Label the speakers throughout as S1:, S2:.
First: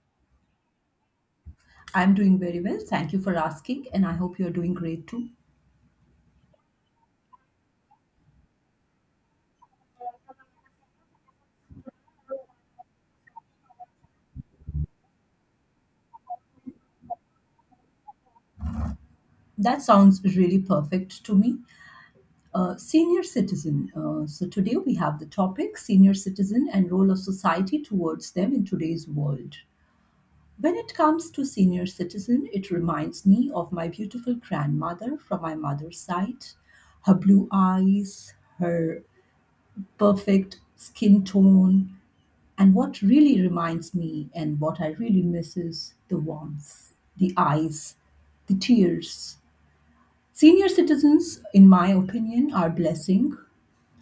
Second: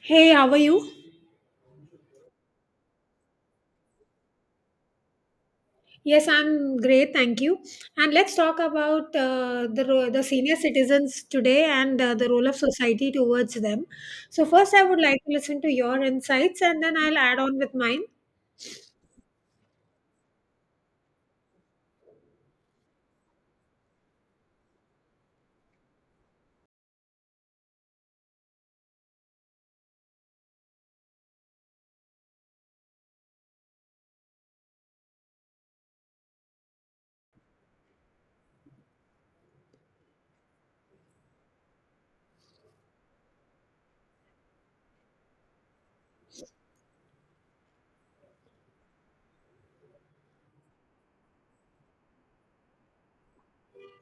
S1: Hey, how are you?
S2: I'm doing very well. Thank you for asking, and I hope you're doing great too.
S1: Yes, I'm great, thank you. And let's talk about the senior citizens today, and the role of society towards them. So first, I would like to listen to your insights, and then I'll add on with mine.
S2: That sounds really perfect to me. Senior citizen. So, today we have the topic senior citizen and role of society towards them in today's world. When it comes to senior citizen, it reminds me of my beautiful grandmother from my mother's side. Her blue eyes, her perfect skin tone, and what really reminds me and what I really miss is the warmth, the eyes, the tears. Senior citizens, in my opinion, are a blessing.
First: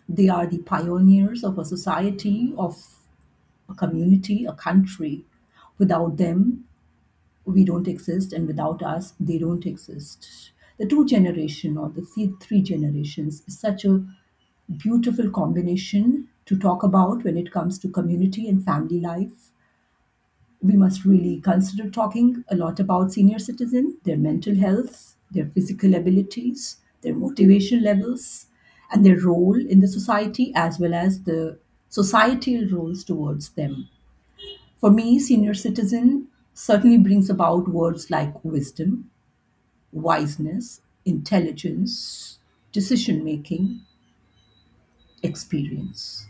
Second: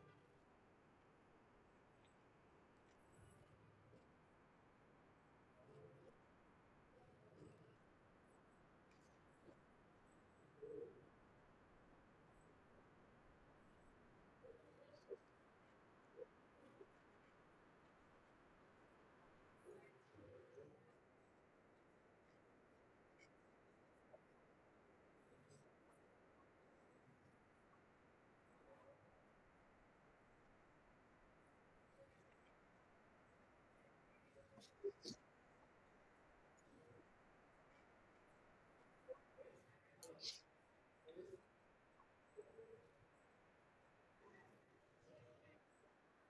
S2: They are the pioneers of a society, of a community, a country. Without them, we don't exist, and without us, they don't exist. The two generation or the three generations is such a beautiful combination to talk about. When it comes to community and family life, we must really consider talking a lot about senior citizen, their mental health, their physical abilities, their motivation levels, and their role in the society as well as the societal roles towards them. For me, senior citizen certainly brings about words like wisdom, wiseness, intelligence, decision making, experience.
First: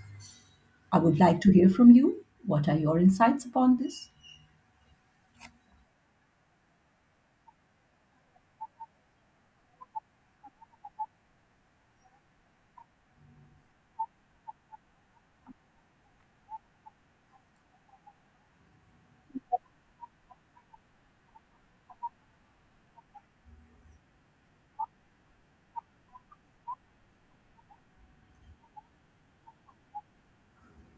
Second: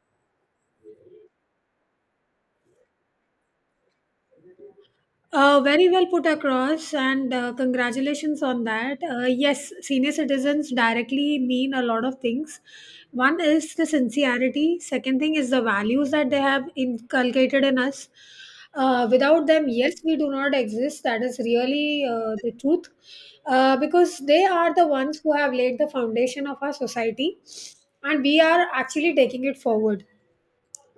S2: I would like to hear from you. What are your insights upon this?
S1: Very well put across, and congratulations on that. Yes, senior citizens directly mean a lot of things. One is the sincerity, second thing is the values that they have inculcated in us. Without them, yes, we do not exist. That is really the truth, because they are the ones who have laid the foundation of our society, and we are actually taking it forward,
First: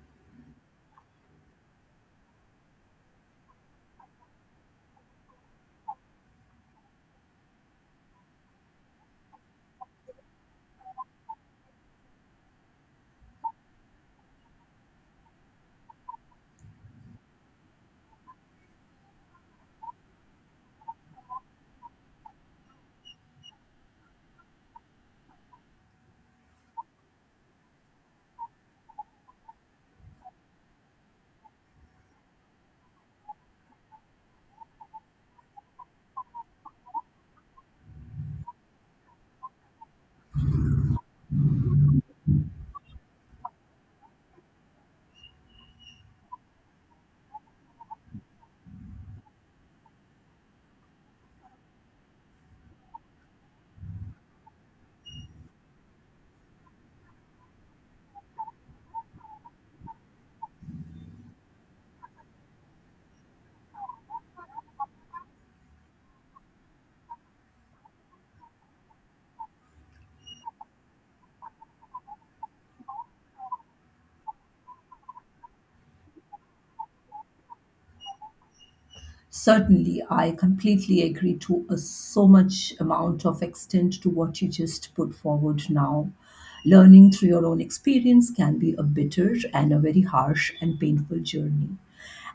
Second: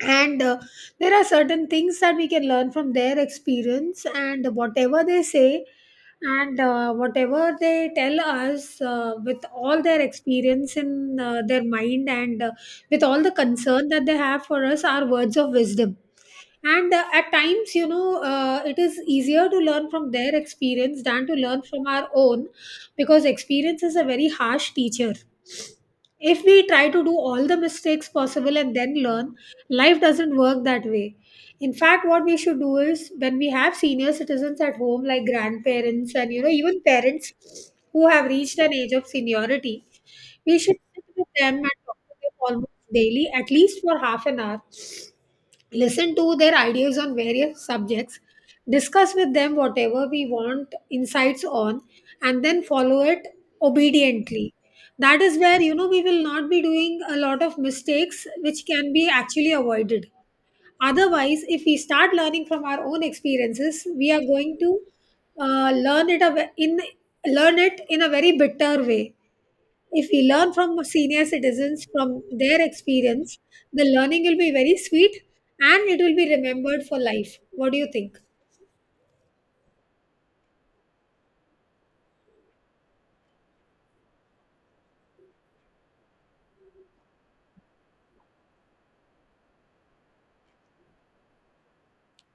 S1: and there are certain things that we can learn from their experience and whatever they say, and whatever they tell us with all their experience in their mind, and with all the concern that they have for us are words of wisdom, and at times, you know, it is easier to learn from their experience than to learn from our own, because experience is a very harsh teacher. If we try to do all the mistakes possible and then learn, life doesn't work that way. In fact, what we should do is, when we have senior citizens at home like grandparents and, you know, even parents who have reached an age of seniority, we should sit with them and talk to them almost daily, at least for half an hour, listen to their ideas on various subjects, discuss with them whatever we want insights on, and then follow it obediently. That is where, you know, we will not be doing a lot of mistakes which can be actually avoided. Otherwise, if we start learning from our own experiences, we are going to uh, learn it a ve- in learn it in a very bitter way. If we learn from senior citizens, from their experience, the learning will be very sweet, and it will be remembered for life. What do you think?
S2: Certainly, I completely agree to a, so much amount of extent to what you just put forward now. Learning through your own experience can be a bitter and a very harsh and painful journey.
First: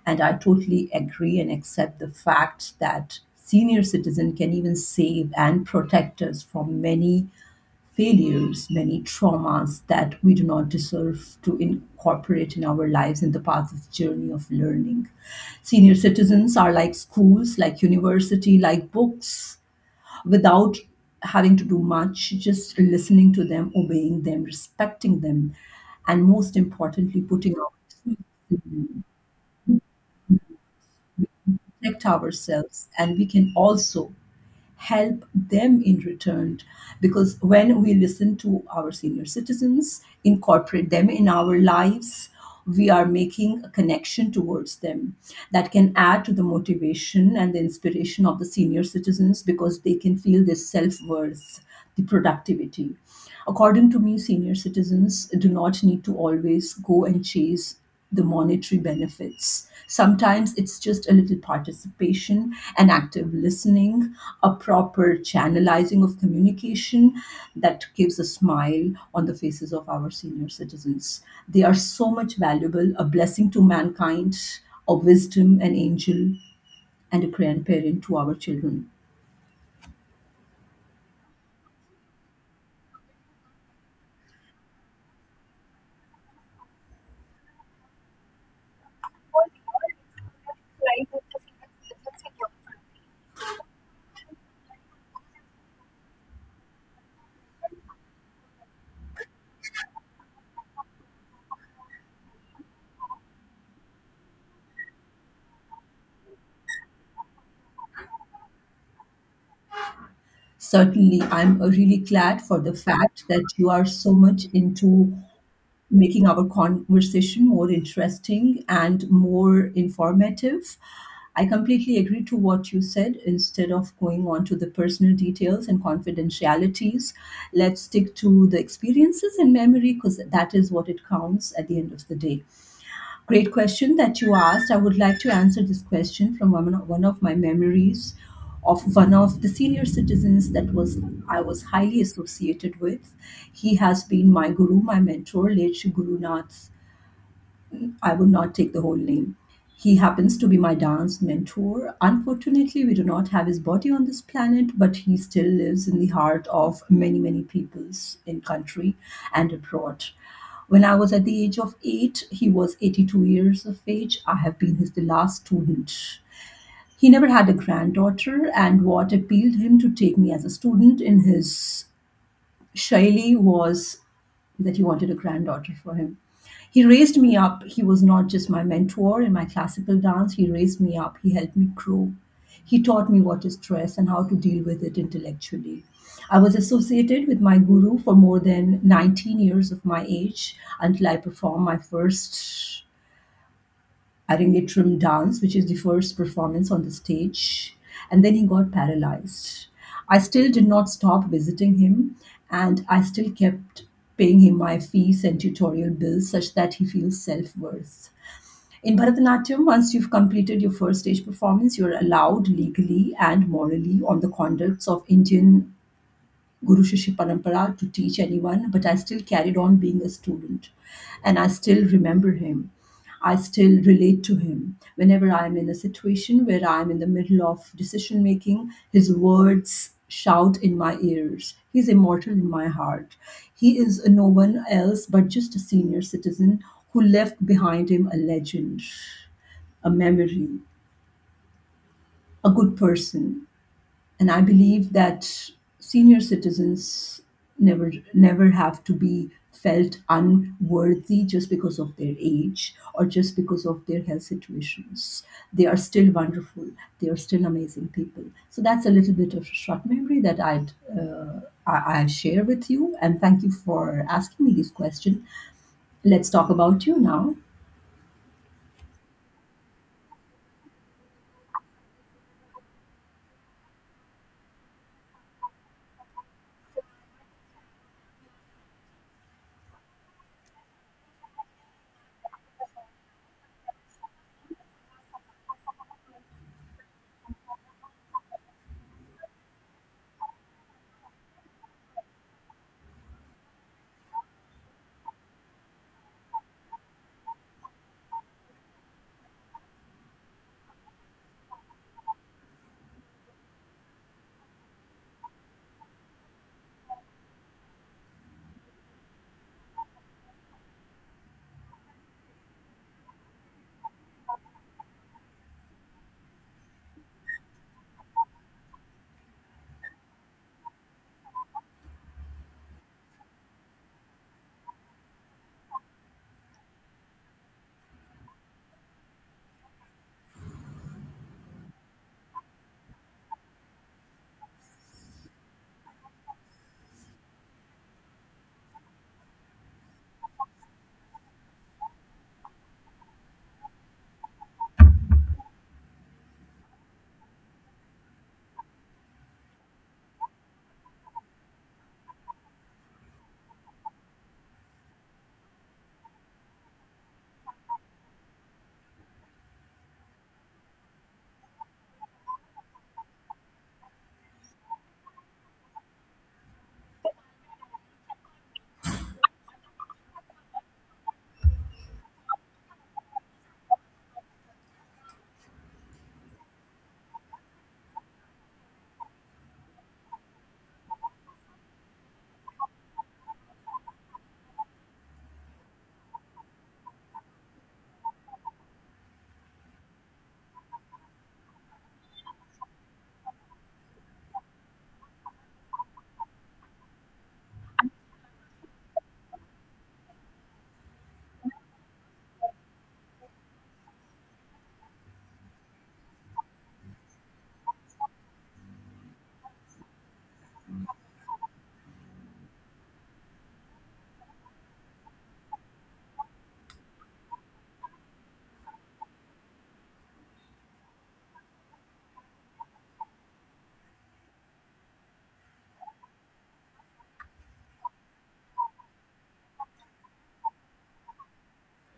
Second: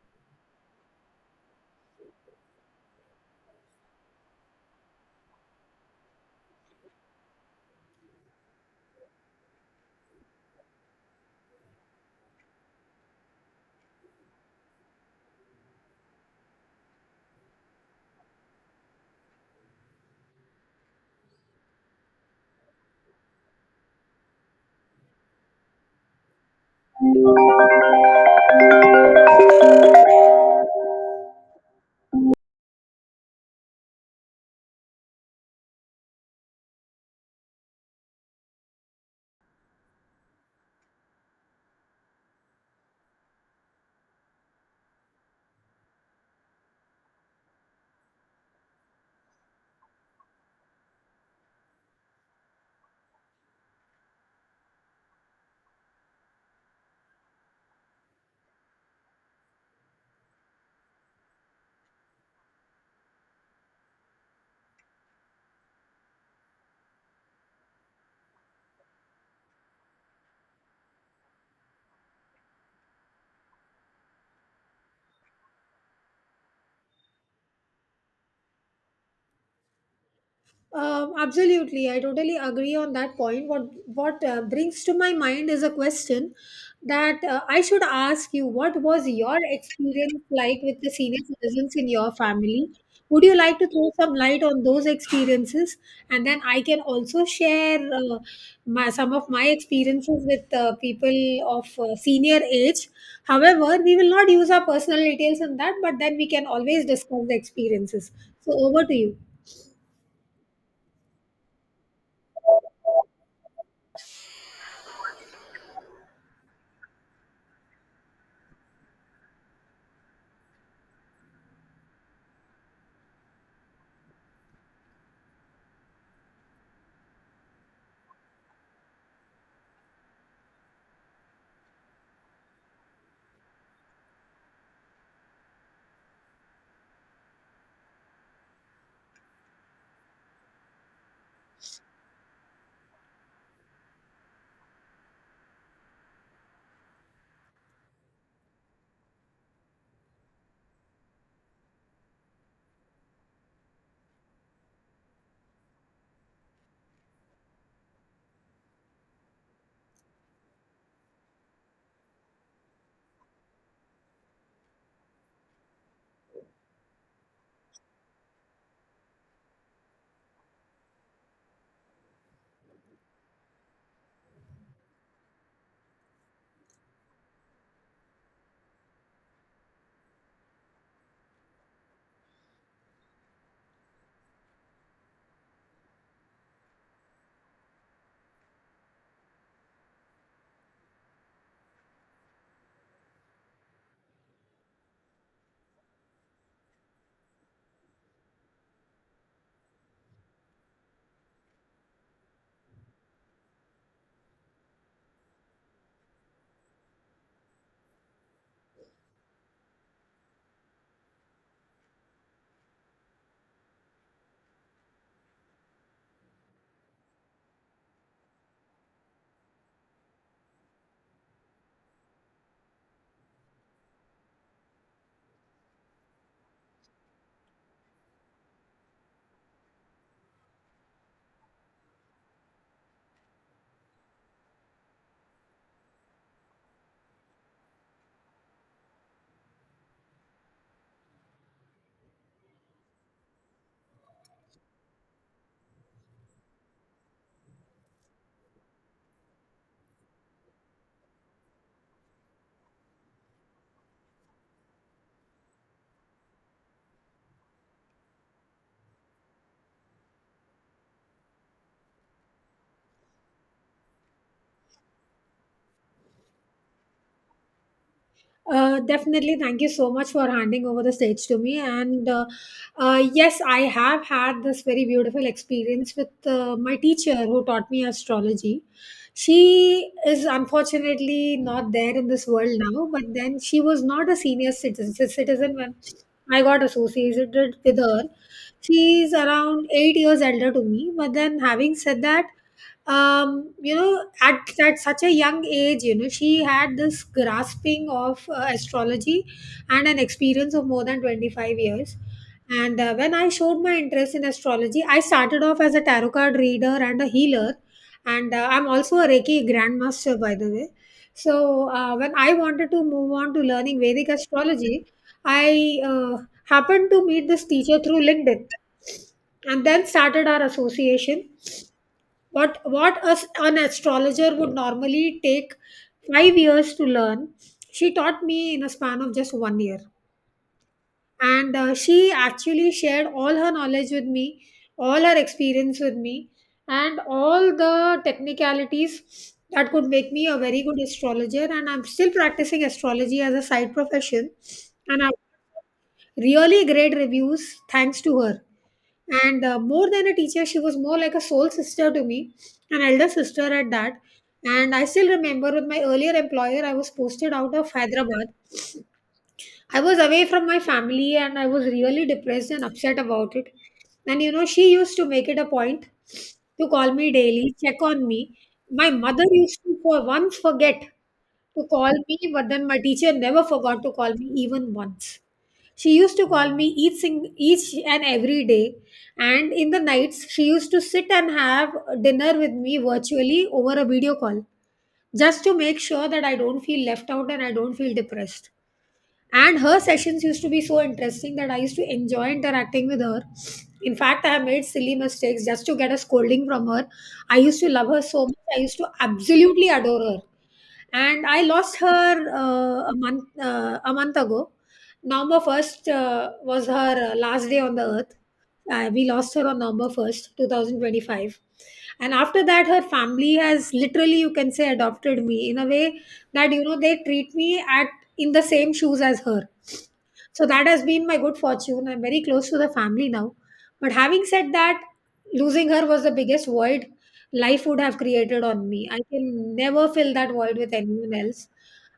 S2: And I totally agree and accept the fact that senior citizen can even save and protect us from many failures, many traumas that we do not deserve to incorporate in our lives in the path of journey of learning. Senior citizens are like schools, like university, like books, without having to do much, just listening to them, obeying them, respecting them, and most importantly, putting out protect ourselves, and we can also help them in return. Because when we listen to our senior citizens, incorporate them in our lives, we are making a connection towards them that can add to the motivation and the inspiration of the senior citizens, because they can feel this self-worth, the productivity. According to me, senior citizens do not need to always go and chase the monetary benefits. Sometimes it's just a little participation, an active listening, a proper channelizing of communication that gives a smile on the faces of our senior citizens. They are so much valuable, a blessing to mankind, a wisdom, an angel, and a grandparent to our children.
S1: Absolutely, I totally agree on that point. What brings to my mind is a question that I should ask you. What was your experience like with the senior
S2: Right.
S1: citizens in your family? Would you like to throw some light on those experiences, and then I can also share some of my experiences with people of senior age. However, we will not use our personal details in that, but then we can always discuss the experiences. So over to you.
S2: Certainly, I'm really glad for the fact that you are so much into making our conversation more interesting and more informative. I completely agree to what you said. Instead of going on to the personal details and confidentialities, let's stick to the experiences and memory, because that is what it counts at the end of the day. Great question that you asked. I would like to answer this question from one of my memories of one of the senior citizens that was I was highly associated with. He has been my guru, my mentor, late Shri Guru Nath. I would not take the whole name. He happens to be my dance mentor. Unfortunately, we do not have his body on this planet, but he still lives in the heart of many, many peoples in country and abroad. When I was at the age of 8, he was 82 years of age. I have been his the last student. He never had a granddaughter, and what appealed him to take me as a student in his Shaili was that he wanted a granddaughter for him. He raised me up. He was not just my mentor in my classical dance, he raised me up, he helped me grow. He taught me what is stress and how to deal with it intellectually. I was associated with my guru for more than 19 years of my age until I performed my first Arangetram dance, which is the first performance on the stage, and then he got paralyzed. I still did not stop visiting him, and I still kept paying him my fees and tutorial bills such that he feels self worth. In Bharatanatyam, once you've completed your first stage performance, you're allowed legally and morally on the conducts of Indian Guru Shishya Parampara to teach anyone, but I still carried on being a student. And I still remember him. I still relate to him. Whenever I'm in a situation where I'm in the middle of decision making, his words shout in my ears. He's immortal in my heart. He is no one else but just a senior citizen who left behind him a legend, a memory, a good person, and I believe that senior citizens never have to be felt unworthy just because of their age or just because of their health situations. They are still wonderful. They are still amazing people. So that's a little bit of short memory that I'd. I share with you, and thank you for asking me this question. Let's talk about you now.
S1: Definitely. Thank you so much for handing over the stage to me. And yes, I have had this very beautiful experience with my teacher who taught me astrology. She is unfortunately not there in this world now, but then she was not a senior citizen when I got associated with her. She's around 8 years elder to me. But then, having said that, you know, at such a young age, you know, she had this grasping of astrology and an experience of more than 25 years. And when I showed my interest in astrology, I started off as a tarot card reader and a healer. And I'm also a Reiki grandmaster, by the way. So when I wanted to move on to learning Vedic astrology, I happened to meet this teacher through LinkedIn, and then started our association. What us an astrologer would normally take 5 years to learn, she taught me in a span of just 1 year. And she actually shared all her knowledge with me, all her experience with me, and all the technicalities that could make me a very good astrologer. And I'm still practicing astrology as a side profession, and I have really great reviews, thanks to her. And more than a teacher, she was more like a soul sister to me, an elder sister at that. And I still remember, with my earlier employer, I was posted out of Hyderabad. I was away from my family and I was really depressed and upset about it. And, you know, she used to make it a point to call me daily, check on me. My mother used to for once forget to call me, but then my teacher never forgot to call me even once. She used to call me each and every day. And in the nights, she used to sit and have dinner with me virtually over a video call, just to make sure that I don't feel left out and I don't feel depressed. And her sessions used to be so interesting that I used to enjoy interacting with her. In fact, I have made silly mistakes just to get a scolding from her. I used to love her so much. I used to absolutely adore her, and I lost her a month ago. November 1st was her last day on the earth. We lost her on November 1st, 2025, and after that, her family has literally, you can say, adopted me in a way that, you know, they treat me at in the same shoes as her. So that has been my good fortune. I'm very close to the family now. But having said that, losing her was the biggest void life would have created on me. I can never fill that void with anyone else.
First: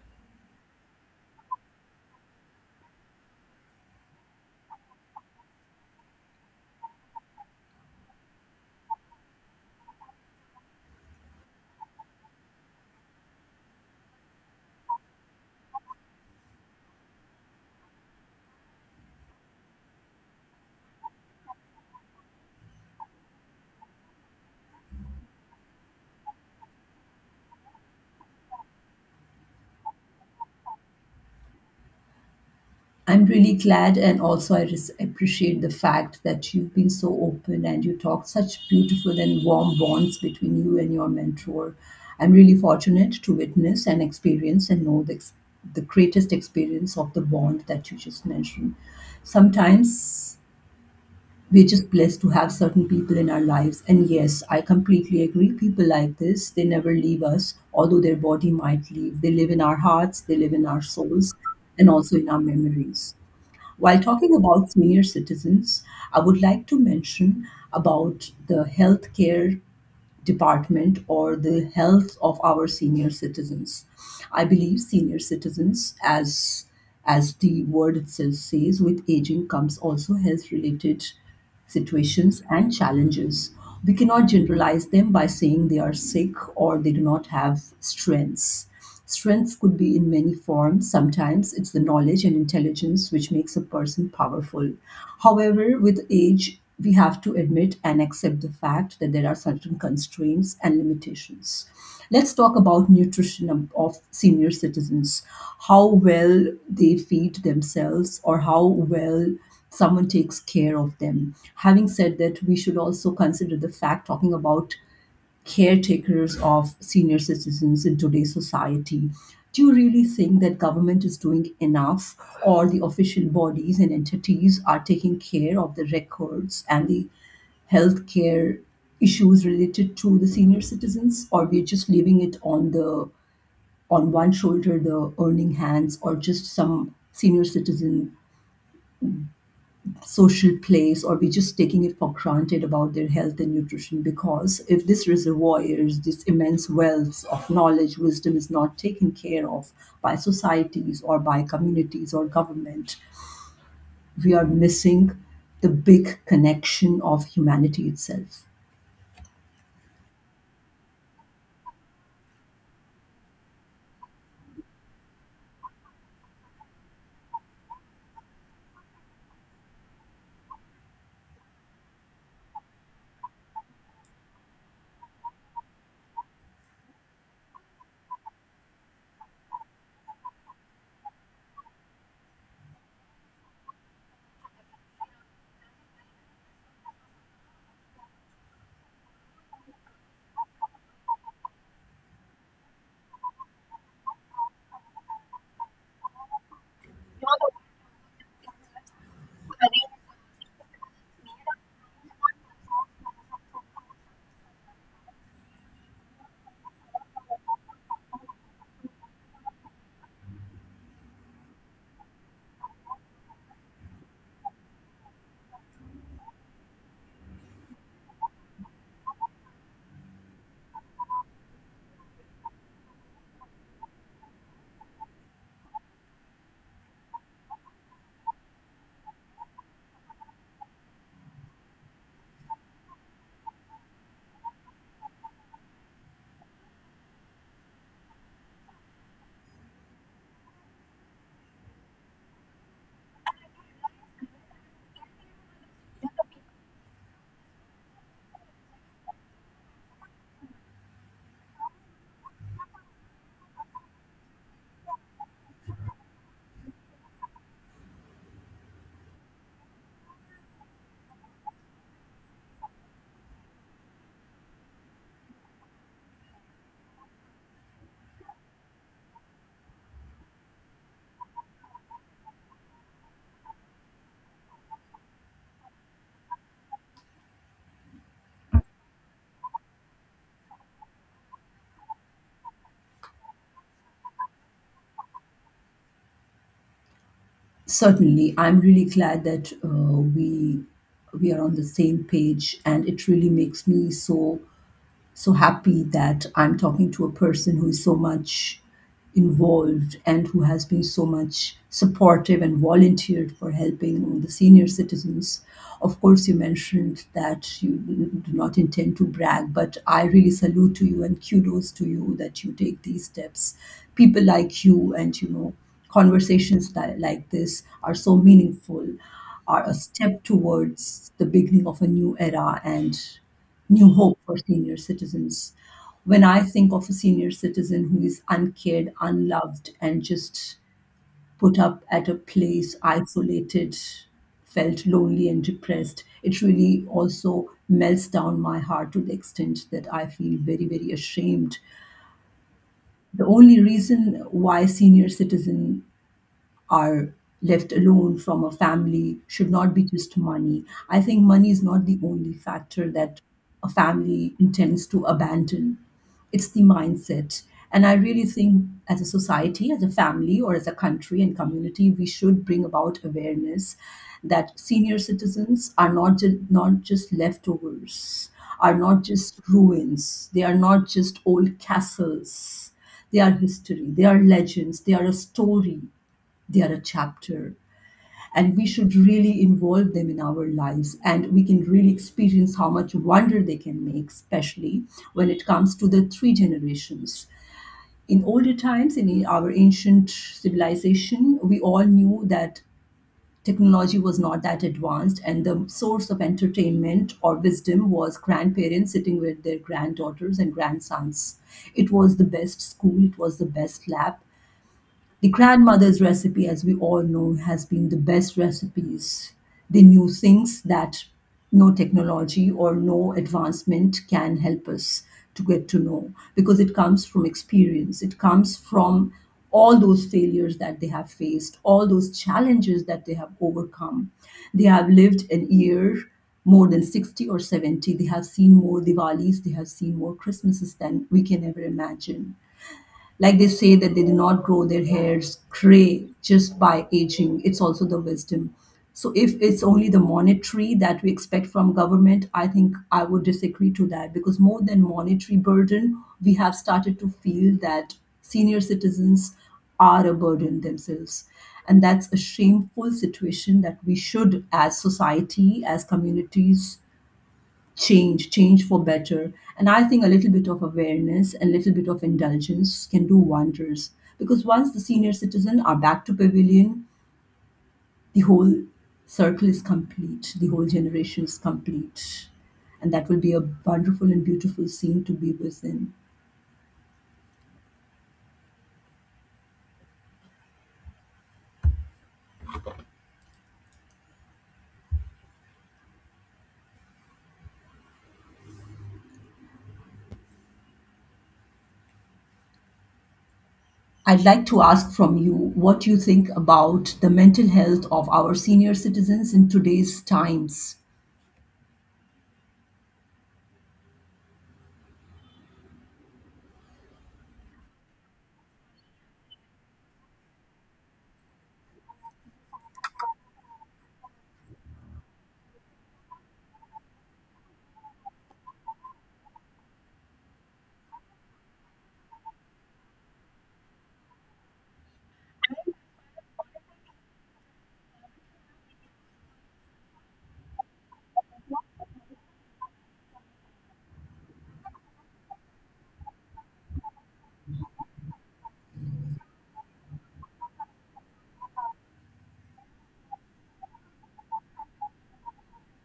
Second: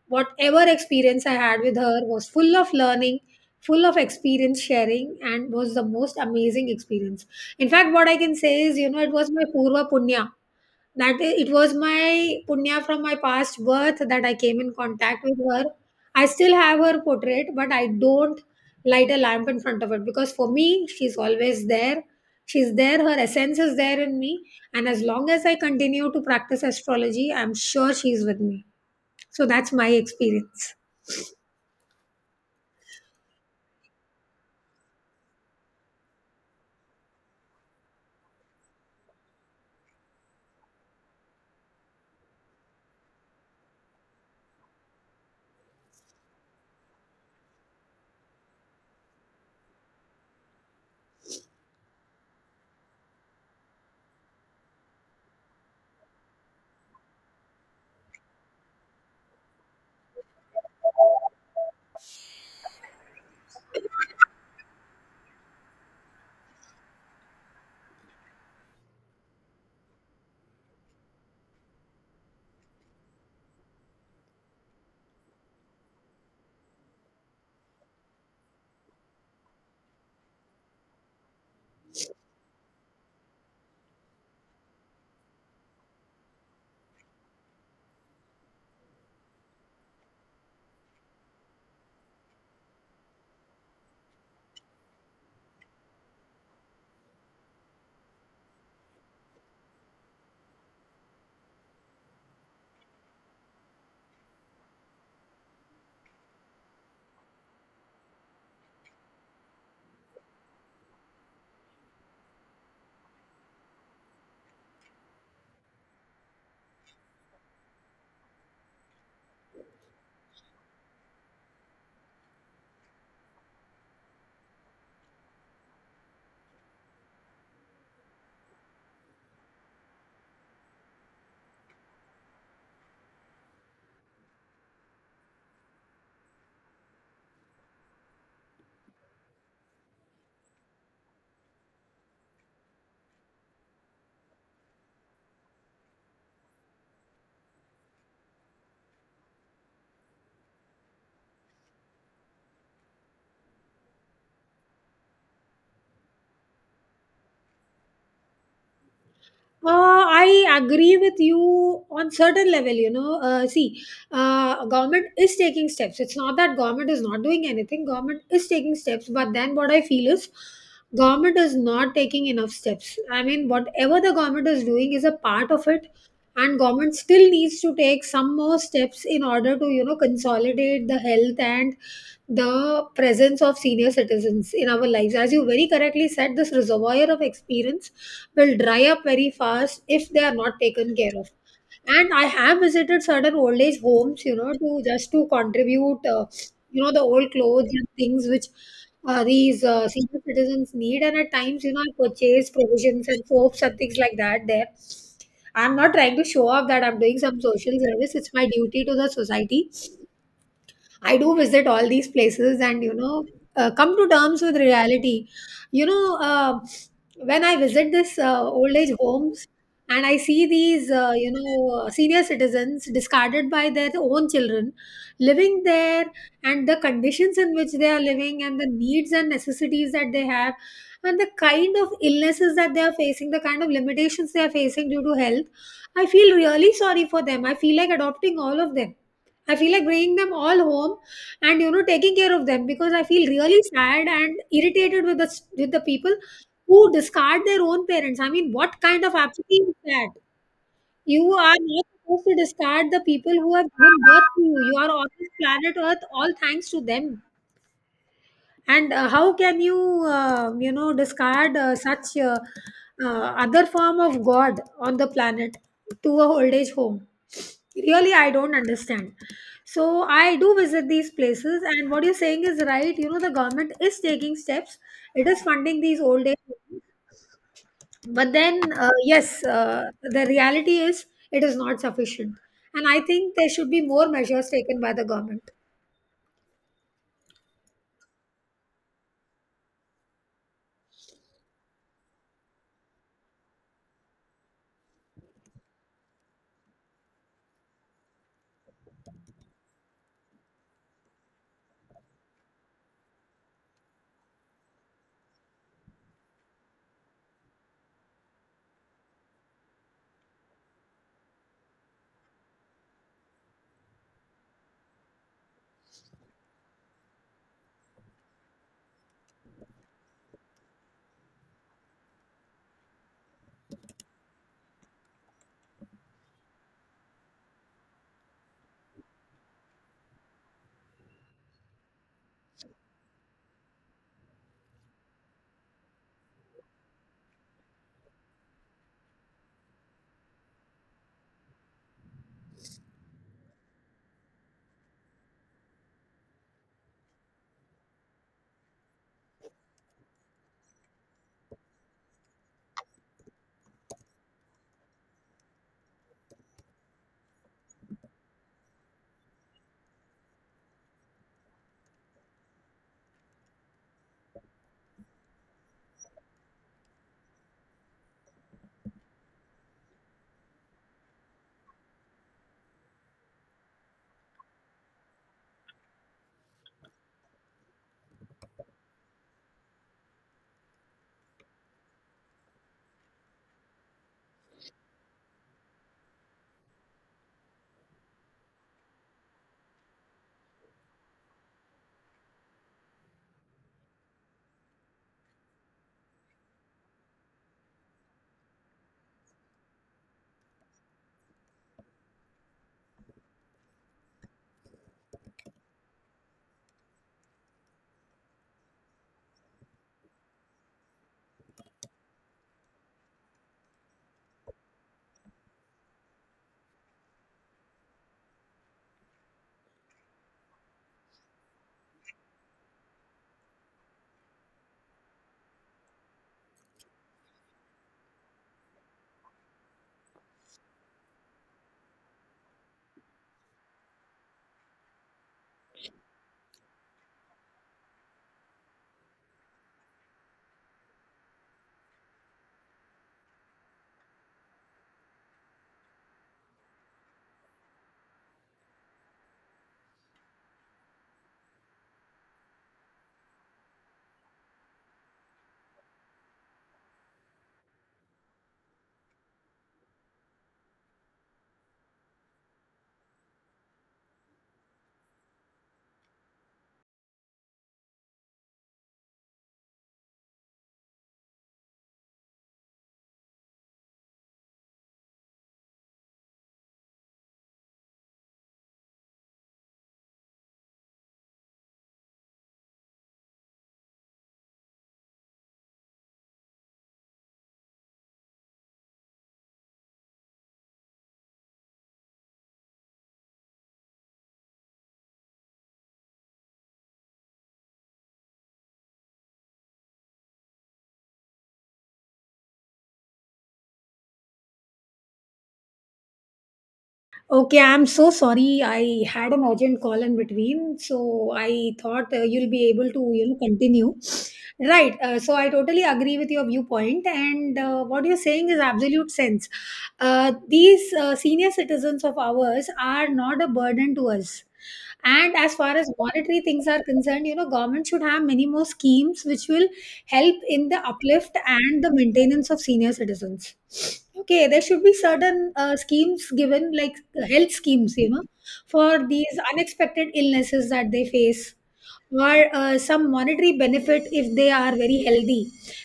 S1: Whatever experience I had with her was full of learning, full of experience sharing, and was the most amazing experience. In fact, what I can say is, you know, it was my Purva Punya. It was my Punya from my past birth that I came in contact with her. I still have her portrait, but I don't light a lamp in front of it, because for me, she's always there. She's there, her essence is there in me. And as long as I continue to practice astrology, I'm sure she's with me. So that's my experience.
S2: I'm really glad, and also I appreciate the fact that you've been so open and you talked such beautiful and warm bonds between you and your mentor. I'm really fortunate to witness and experience and know the greatest experience of the bond that you just mentioned. Sometimes we're just blessed to have certain people in our lives. And yes, I completely agree. People like this, they never leave us, although their body might leave. They live in our hearts, they live in our souls, and also in our memories. While talking about senior citizens, I would like to mention about the healthcare department or the health of our senior citizens. I believe senior citizens, as the word itself says, with aging comes also health related situations and challenges. We cannot generalize them by saying they are sick or they do not have strengths. Strength could be in many forms. Sometimes it's the knowledge and intelligence which makes a person powerful. However, with age, we have to admit and accept the fact that there are certain constraints and limitations. Let's talk about nutrition of senior citizens, how well they feed themselves or how well someone takes care of them. Having said that, we should also consider the fact talking about caretakers of senior citizens in today's society. Do you really think that government is doing enough, or the official bodies and entities are taking care of the records and the healthcare issues related to the senior citizens, or we're just leaving it on the on one shoulder, the earning hands, or just some senior citizen social place, or we're just taking it for granted about their health and nutrition? Because if this reservoir, is this immense wealth of knowledge wisdom is not taken care of by societies or by communities or government, we are missing the big connection of humanity itself.
S1: I agree with you on certain level. You know, see, government is taking steps. It's not that government is not doing anything. Government is taking steps, but then what I feel is, government is not taking enough steps. I mean, whatever the government is doing is a part of it, and government still needs to take some more steps in order to, you know, consolidate the health and the presence of senior citizens in our lives. As you very correctly said, this reservoir of experience will dry up very fast if they are not taken care of. And I have visited certain old age homes, you know, to just to contribute, you know, the old clothes and things which these senior citizens need. And at times, you know, I purchase provisions and soaps and things like that there. I'm not trying to show off that I'm doing some social service. It's my duty to the society. I do visit all these places and, you know, come to terms with reality. You know, when I visit this old age homes and I see these, you know, senior citizens discarded by their own children living there, and the conditions in which they are living, and the needs and necessities that they have, and the kind of illnesses that they are facing, the kind of limitations they are facing due to health, I feel really sorry for them. I feel like adopting all of them. I feel like bringing them all home and, you know, taking care of them, because I feel really sad and irritated with the people who discard their own parents. I mean, what kind of apathy is that? You are not supposed to discard the people who have given birth to you. You are on this planet Earth, all thanks to them, and how can you you know discard such other form of god on the planet to a old age home? Really, I don't understand. So I do visit these places, and what you're saying is right. You know, the government is taking steps, it is funding these old age homes. But then, yes, the reality is it is not sufficient, and I think there should be more measures taken by the government.
S2: Certainly, I'm really glad that we are on the same page, and it really makes me so happy that I'm talking to a person who is so much involved and who has been so much supportive and volunteered for helping the senior citizens. Of course, you mentioned that you do not intend to brag, but I really salute to you and kudos to you that you take these steps. People like you, and you know, conversations that, like this, are so meaningful, are a step towards the beginning of a new era and new hope for senior citizens. When I think of a senior citizen who is uncared, unloved, and just put up at a place, isolated, felt lonely and depressed, it really also melts down my heart to the extent that I feel very, very ashamed. The only reason why senior citizen are left alone from a family should not be just money. I think money is not the only factor that a family intends to abandon. It's the mindset. And I really think, as a society, as a family, or as a country and community, we should bring about awareness that senior citizens are not, not just leftovers, are not just ruins, they are not just old castles, they are history, they are legends, they are a story, they are a chapter, and we should really involve them in our lives. And we can really experience how much wonder they can make, especially when it comes to the three generations. In older times, in our ancient civilization, we all knew that technology was not that advanced, and the source of entertainment or wisdom was grandparents sitting with their granddaughters and grandsons. It was the best school, it was the best lab. The grandmother's recipe, as we all know, has been the best recipes. They knew things that no technology or no advancement can help us to get to know, because it comes from experience. It comes from all those failures that they have faced, all those challenges that they have overcome. They have lived an year more than 60 or 70. They have seen more Diwalis, they have seen more Christmases than we can ever imagine. Like they say that they do not grow their hairs gray just by aging. It's also the wisdom. So if it's only the monetary that we expect from government, I think I would disagree to that because more than monetary burden, we have started to feel that senior citizens are a burden themselves. And that's a shameful situation that we should, as society, as communities, change for better. And I think a little bit of awareness and a little bit of indulgence can do wonders, because once the senior citizen are back to pavilion, the whole circle is complete, the whole generation is complete, and that will be a wonderful and beautiful scene to be within. I'd like to ask from you what you think about the mental health of our senior citizens in today's times.
S1: Okay, I'm so sorry. I had an urgent call in between, so I thought you'll be able to, you know, continue. Right. So I totally agree with your viewpoint, and what you're saying is absolute sense. These senior citizens of ours are not a burden to us, and as far as monetary things are concerned, you know, government should have many more schemes which will help in the uplift and the maintenance of senior citizens. Okay, there should be certain schemes given, like health schemes, you know, for these unexpected illnesses that they face, or some monetary benefit if they are very healthy.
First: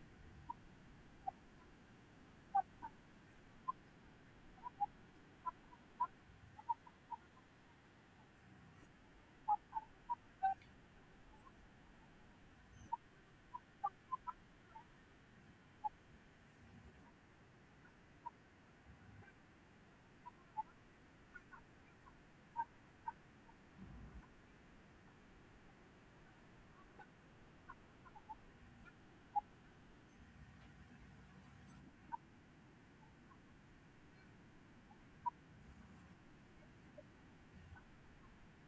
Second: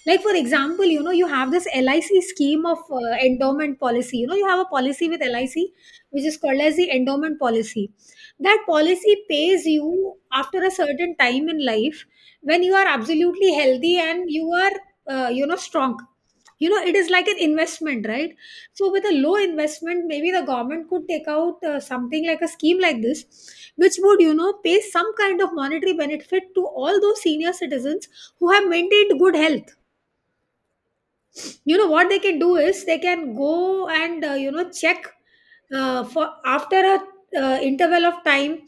S1: Like, for example, you know, you have this LIC scheme of endowment policy. You know, you have a policy with LIC which is called as the endowment policy. That policy pays you after a certain time in life when you are absolutely healthy and you are, you know, strong. You know, it is like an investment, right? So with a low investment, maybe the government could take out something like a scheme like this, which would, you know, pay some kind of monetary benefit to all those senior citizens who have maintained good health. You know what they can do is, they can go and, you know, check for, after a interval of time,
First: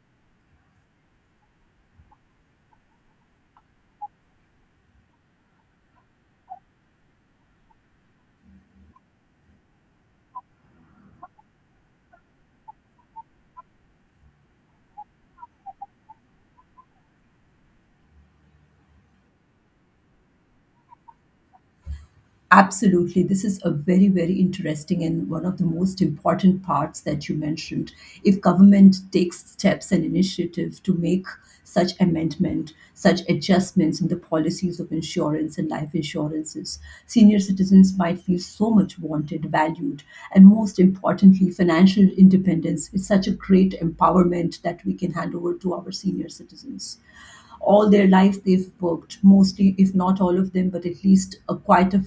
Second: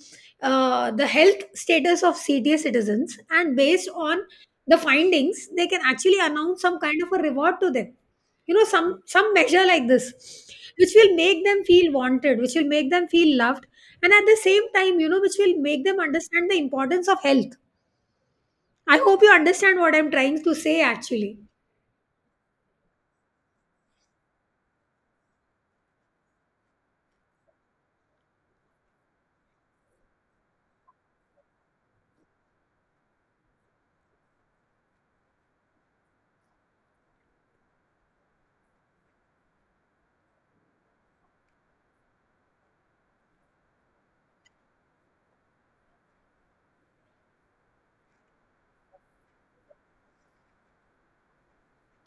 S1: the health status of CTA citizens, and based on the findings, they can actually announce some kind of a reward to them. You know, some measure like this, which will make them feel wanted, which will make them feel loved, and at the same time, you know, which will make them understand the importance of health. I hope you understand what I'm trying to say actually.
S2: Absolutely. This is a very, very interesting and one of the most important parts that you mentioned. If government takes steps and initiative to make such amendment, such adjustments in the policies of insurance and life insurances, senior citizens might feel so much wanted, valued, and most importantly, financial independence is such a great empowerment that we can hand over to our senior citizens. All their lives they've worked, mostly if not all of them, but at least a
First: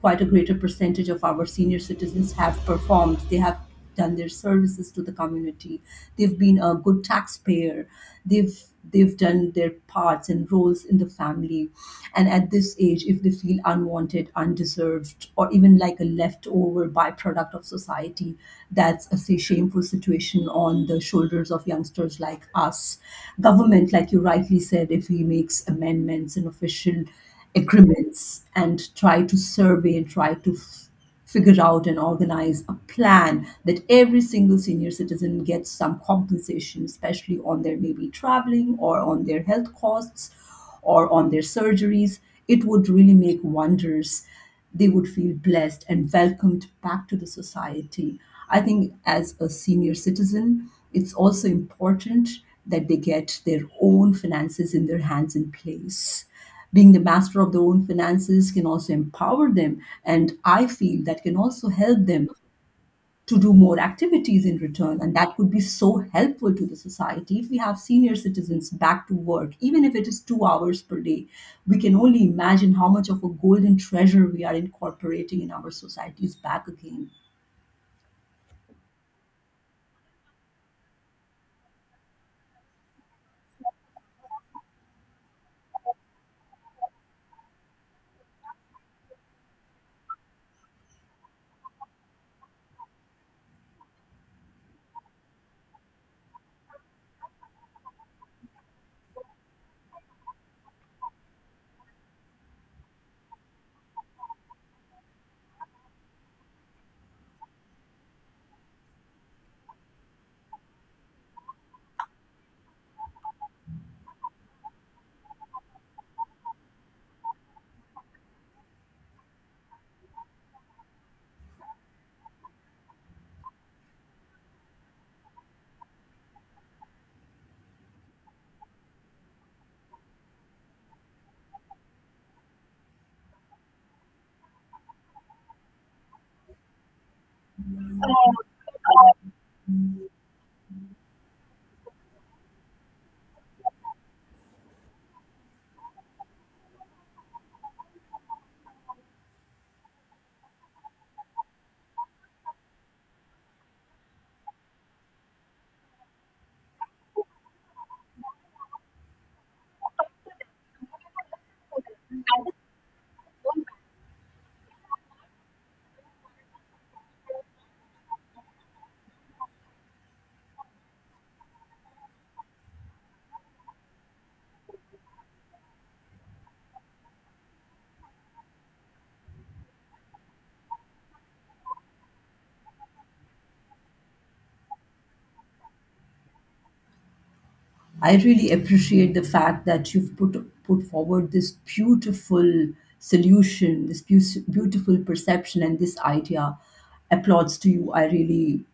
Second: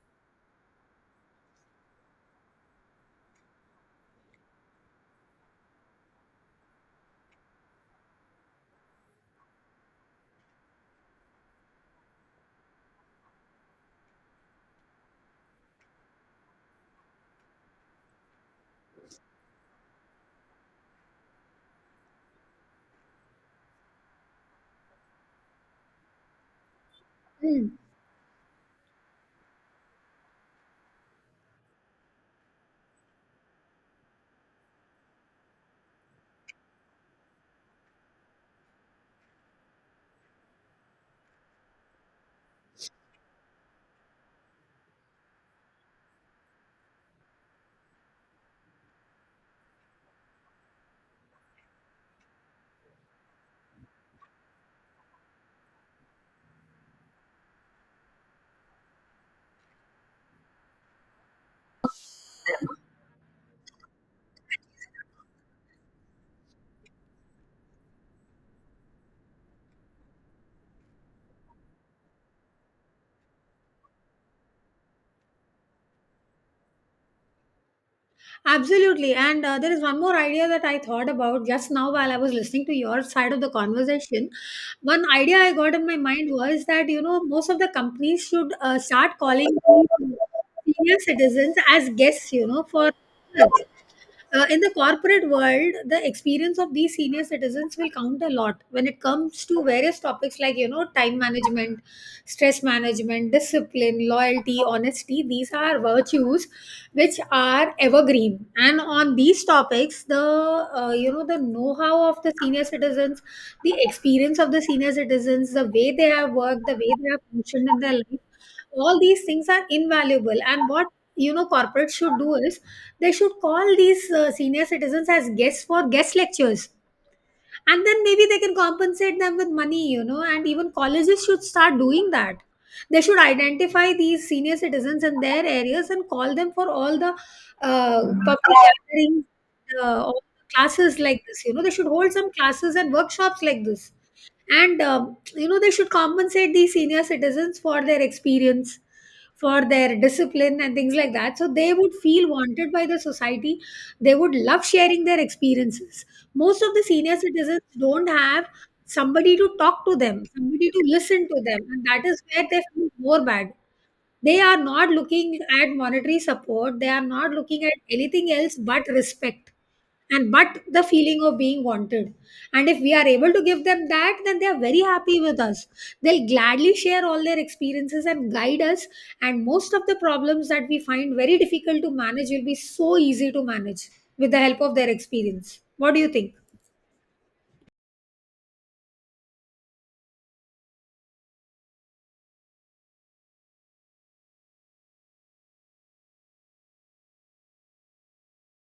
S2: quite a greater percentage of our senior citizens have performed. They have done their services to the community, they've been a good taxpayer, they've they've done their parts and roles in the family. And at this age, if they feel unwanted, undeserved, or even like a leftover byproduct product of society, that's a shameful situation on the shoulders of youngsters like us. Government, like you rightly said, if he makes amendments and official
S1: Hmm.
S2: agreements and try to survey and try to figure out and organize a plan that every single senior citizen gets some compensation, especially on their maybe traveling or on their health costs or on their surgeries, it would really make wonders. They would feel blessed and welcomed back to the society. I think as a senior citizen, it's also important that they get their own finances in their hands in place. Being the master of their own finances can also empower them, and I feel that can also help them to do more activities in return. And that could be so helpful to the society if we have senior citizens back to work, even if it is 2 hours per day. We can only imagine how much of a golden treasure we are incorporating in our societies back again.
S1: Absolutely. And there is one more idea that I thought about just now while I was listening to your side of the conversation. One idea I got in my mind was that, you know, most of the companies should start calling these senior citizens as guests, you know, for dinners. In the corporate world, the experience of these senior citizens will count a lot when it comes to various topics like, you know, time management, stress management, discipline, loyalty, honesty. These are virtues which are evergreen, and on these topics, the you know, the know-how of the senior citizens, the experience of the senior citizens, the way they have worked, the way they have functioned in their life, all these things are invaluable. And what, you know, corporates should do is, they should call these senior citizens as guests for guest lectures, and then maybe they can compensate them with money, you know. And even colleges should start doing that. They should identify these senior citizens in their areas and call them for all the public gatherings, all the classes like this. You know, they should hold some classes and workshops like this, and you know, they should compensate these senior citizens for their experience, for their discipline, and things like that, so they would feel wanted by the society. They would love sharing their experiences. Most of the senior citizens don't have somebody to talk to them, somebody to listen to them, and that is where they feel more bad. They are not looking at monetary support, they are not looking at anything else but respect and but the feeling of being wanted. And if we are able to give them that, then they are very happy with us. They'll gladly share all their experiences and guide us. And most of the problems that we find very difficult to manage will be so easy to manage with the help of their experience. What do you think?
S2: I really appreciate the fact that you've put forward this beautiful solution, this beautiful perception, and this idea. Applauds to you. I really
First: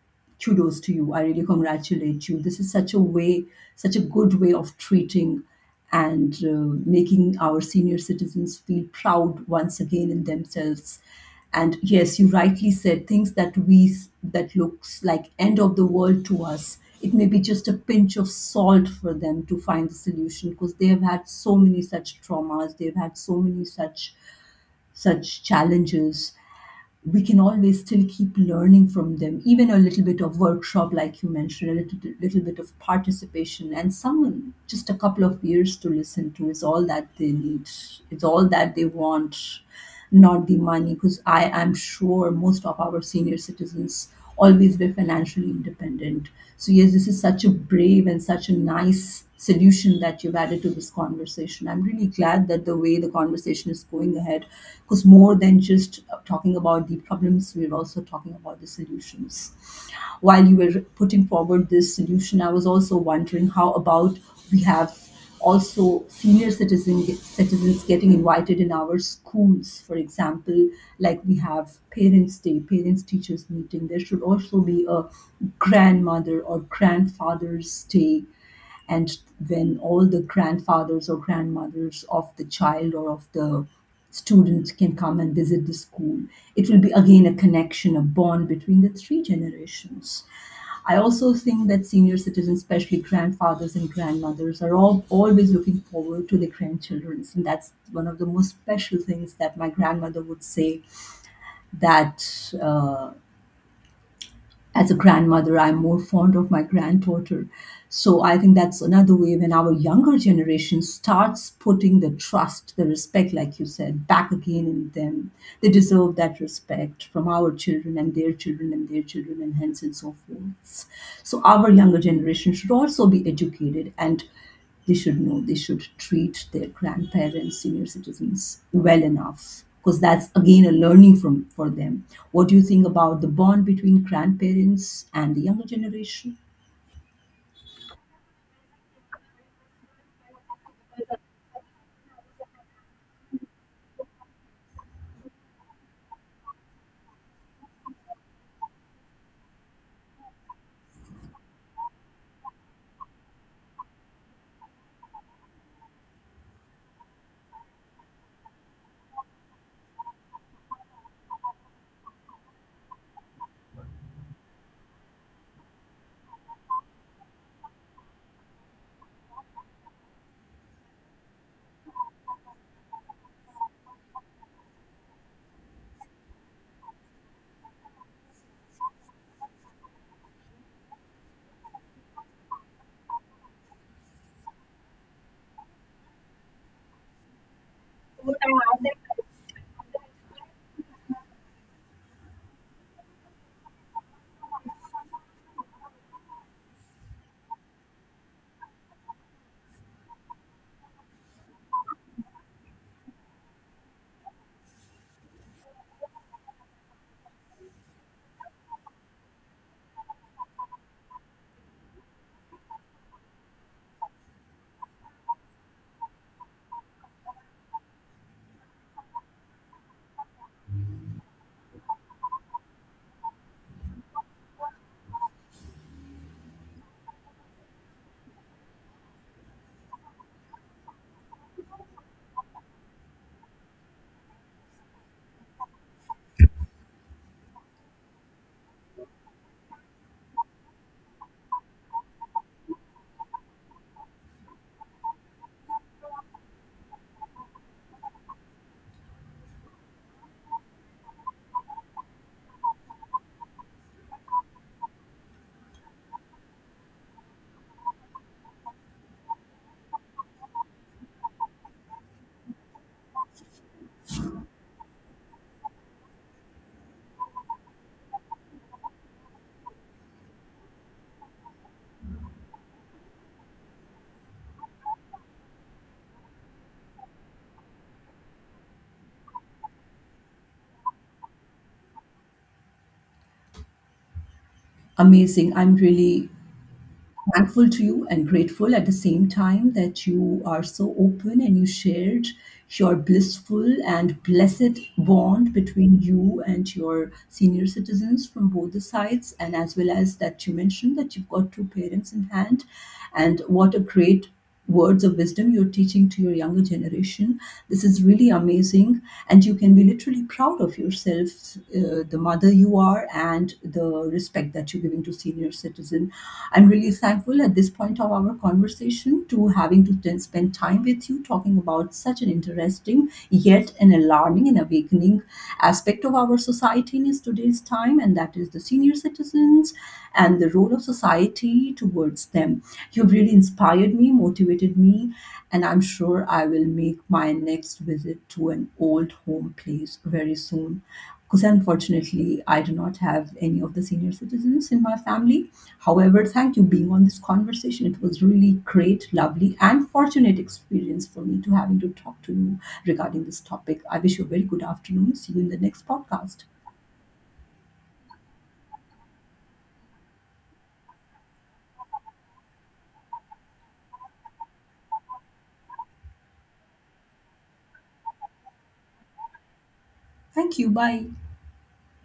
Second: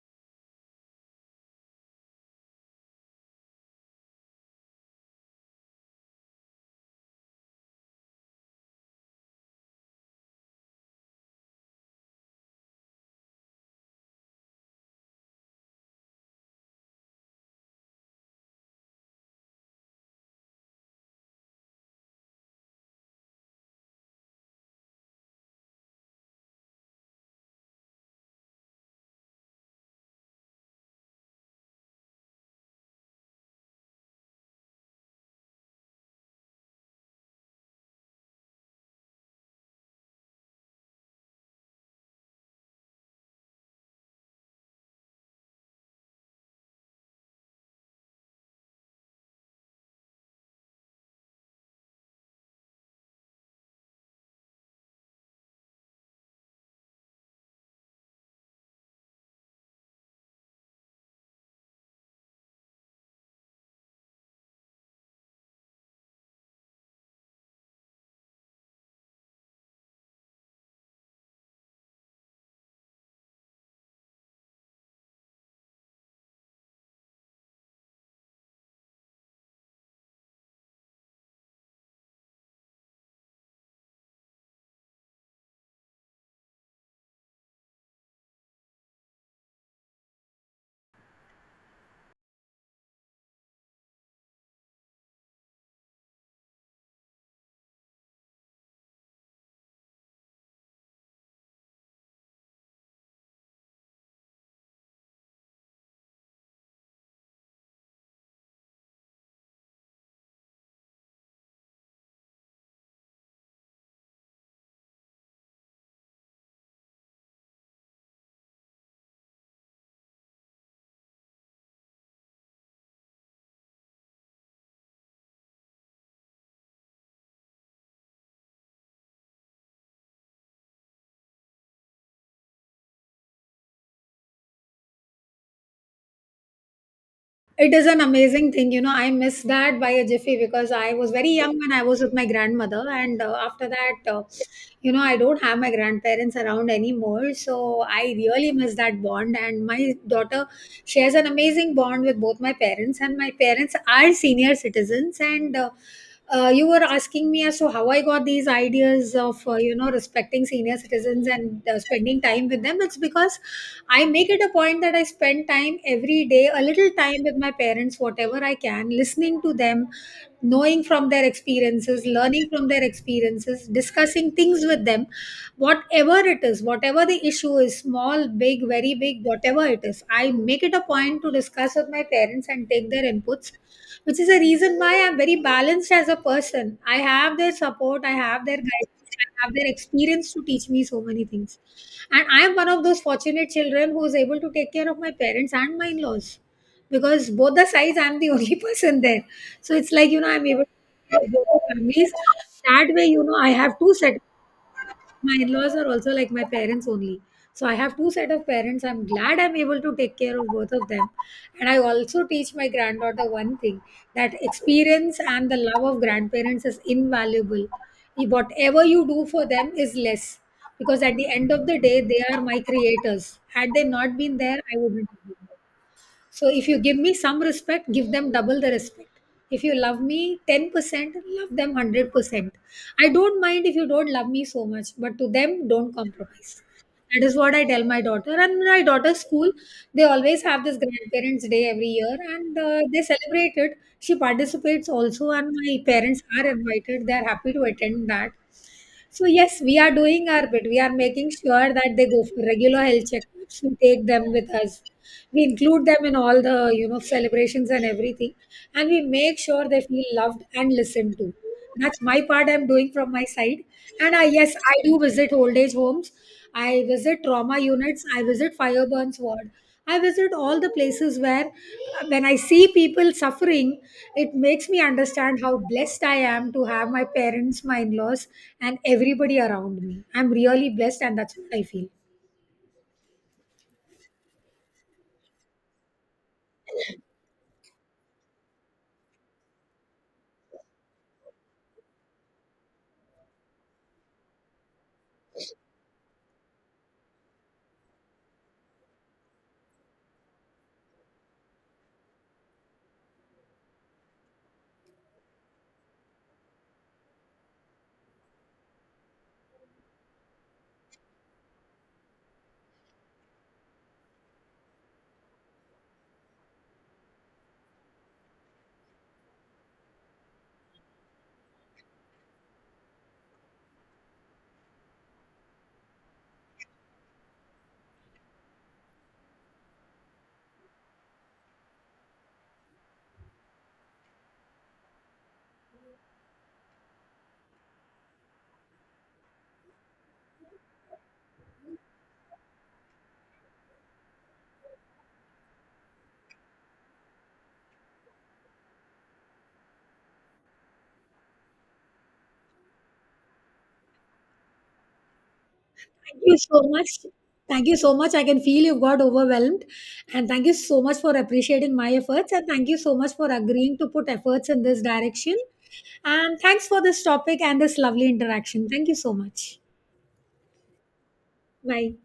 S2: kudos to you. I really congratulate you. This is such a way, such a good way of treating and making our senior citizens feel proud once again in themselves. And yes, you rightly said things that we, that looks like end of the world to us, it may be just a pinch of salt for them to find the solution, because they have had so many such traumas, they've had so many such challenges. We can always still keep learning from them. Even a little bit of workshop, like you mentioned, a little bit of participation and someone just a couple of years to listen to is all that they need, it's all that they want, not the money, because I am sure most of our senior citizens always were financially independent. So, yes, this is such a brave and such a nice solution that you've added to this conversation. I'm really glad that the way the conversation is going ahead, because more than just talking about the problems, we're also talking about the solutions. While you were putting forward this solution, I was also wondering, how about we have also citizens getting invited in our schools, for example, like we have Parents' Day, Parents' Teachers Meeting. There should also be a grandmother or grandfather's day, and when all the grandfathers or grandmothers of the child or of the student can come and visit the school, it will be again a connection, a bond between the three generations. I also think that senior citizens, especially grandfathers and grandmothers, are always looking forward to their grandchildren. And that's one of the most special things that my grandmother would say, that as a grandmother, I'm more fond of my granddaughter. So I think that's another way, when our younger generation starts putting the trust, the respect, like you said, back again in them. They deserve that respect from our children and their children and their children and hence and so forth. So our younger generation should also be educated, and they should know they should treat their grandparents, senior citizens, well enough, because that's again a learning from for them. What do you think about the bond between grandparents and the younger generation?
S1: It is an amazing thing, you know. I miss that by a jiffy because I was very young when I was with my grandmother, and after that, you know, I don't have my grandparents around anymore. So I really miss that bond. And my daughter shares an amazing bond with both my parents, and my parents are senior citizens. And you were asking me as to how I got these ideas of, you know, respecting senior citizens and spending time with them. It's because I make it a point that I spend time every day, a little time with my parents, whatever I can, listening to them, knowing from their experiences, learning from their experiences, discussing things with them, whatever it is, whatever the issue is, small, big, very big, whatever it is. I make it a point to discuss with my parents and take their inputs, which is a reason why I'm very balanced as a person. I have their support, I have their guidance, I have their experience to teach me so many things. And I am one of those fortunate children who is able to take care of my parents and my in-laws, because both the sides I'm the only person there. So it's like, you know, I'm able to take care of both the families. That way, you know, I have two set, my in-laws are also like my parents only. So I have two set of parents. I'm glad I'm able to take care of both of them. And I also teach my granddaughter one thing, that experience and the love of grandparents is invaluable. You- Whatever you do for them is less, because at the end of the day, they are my creators. Had they not been there, I wouldn't have been. So if you give me some respect, give them double the respect. If you love me 10%, love them 100%. I don't mind if you don't love me so much, but to them, don't compromise. That is what I tell my daughter. And my daughter's school, they always have this grandparents' day every year, and they celebrate it. She participates also, and my parents are invited. They are happy to attend that. So yes, we are doing our bit. We are making sure that they go for regular health checkups. We take them with us. We include them in all the, you know, celebrations and everything, and we make sure they feel loved and listened to. That's my part I'm doing from my side. And I, yes, I do visit old age homes. I visit trauma units, I visit fire burns ward. I visit all the places where, when I see people suffering, it makes me understand how blessed I am to have my parents, my in-laws, and everybody around me. I'm really blessed, and that's what I feel.
S2: Amazing. I'm really thankful to you and grateful at the same time that you are so open and you shared your blissful and blessed bond between you and your senior citizens from both the sides, and as well as that you mentioned that you've got two parents in hand. And what a great words of wisdom you're teaching to your younger generation. This is really amazing, and you can be literally proud of yourself, the mother you are, and the respect that you're giving to senior citizen. I'm really thankful at this point of our conversation to having to then spend time with you talking about such an interesting yet an alarming and awakening aspect of our society in today's time, and that is the senior citizens and the role of society towards them. You've really inspired me, motivated me, and I'm sure I will make my next visit to an old home place very soon. Because unfortunately, I do not have any of the senior citizens in my family. However, thank you being on this conversation. It was really great, lovely, and fortunate experience for me to having to talk to you regarding this topic. I wish you a very good afternoon. See you in the next
S1: Thank you
S2: podcast.
S1: so much. Thank you so much. I can feel you've got overwhelmed. And thank you so much for appreciating my efforts. And thank you so much for agreeing to put efforts in this direction. And thanks for this topic and this lovely interaction. Thank you so much.
S2: Thank you. Bye.
S1: Bye.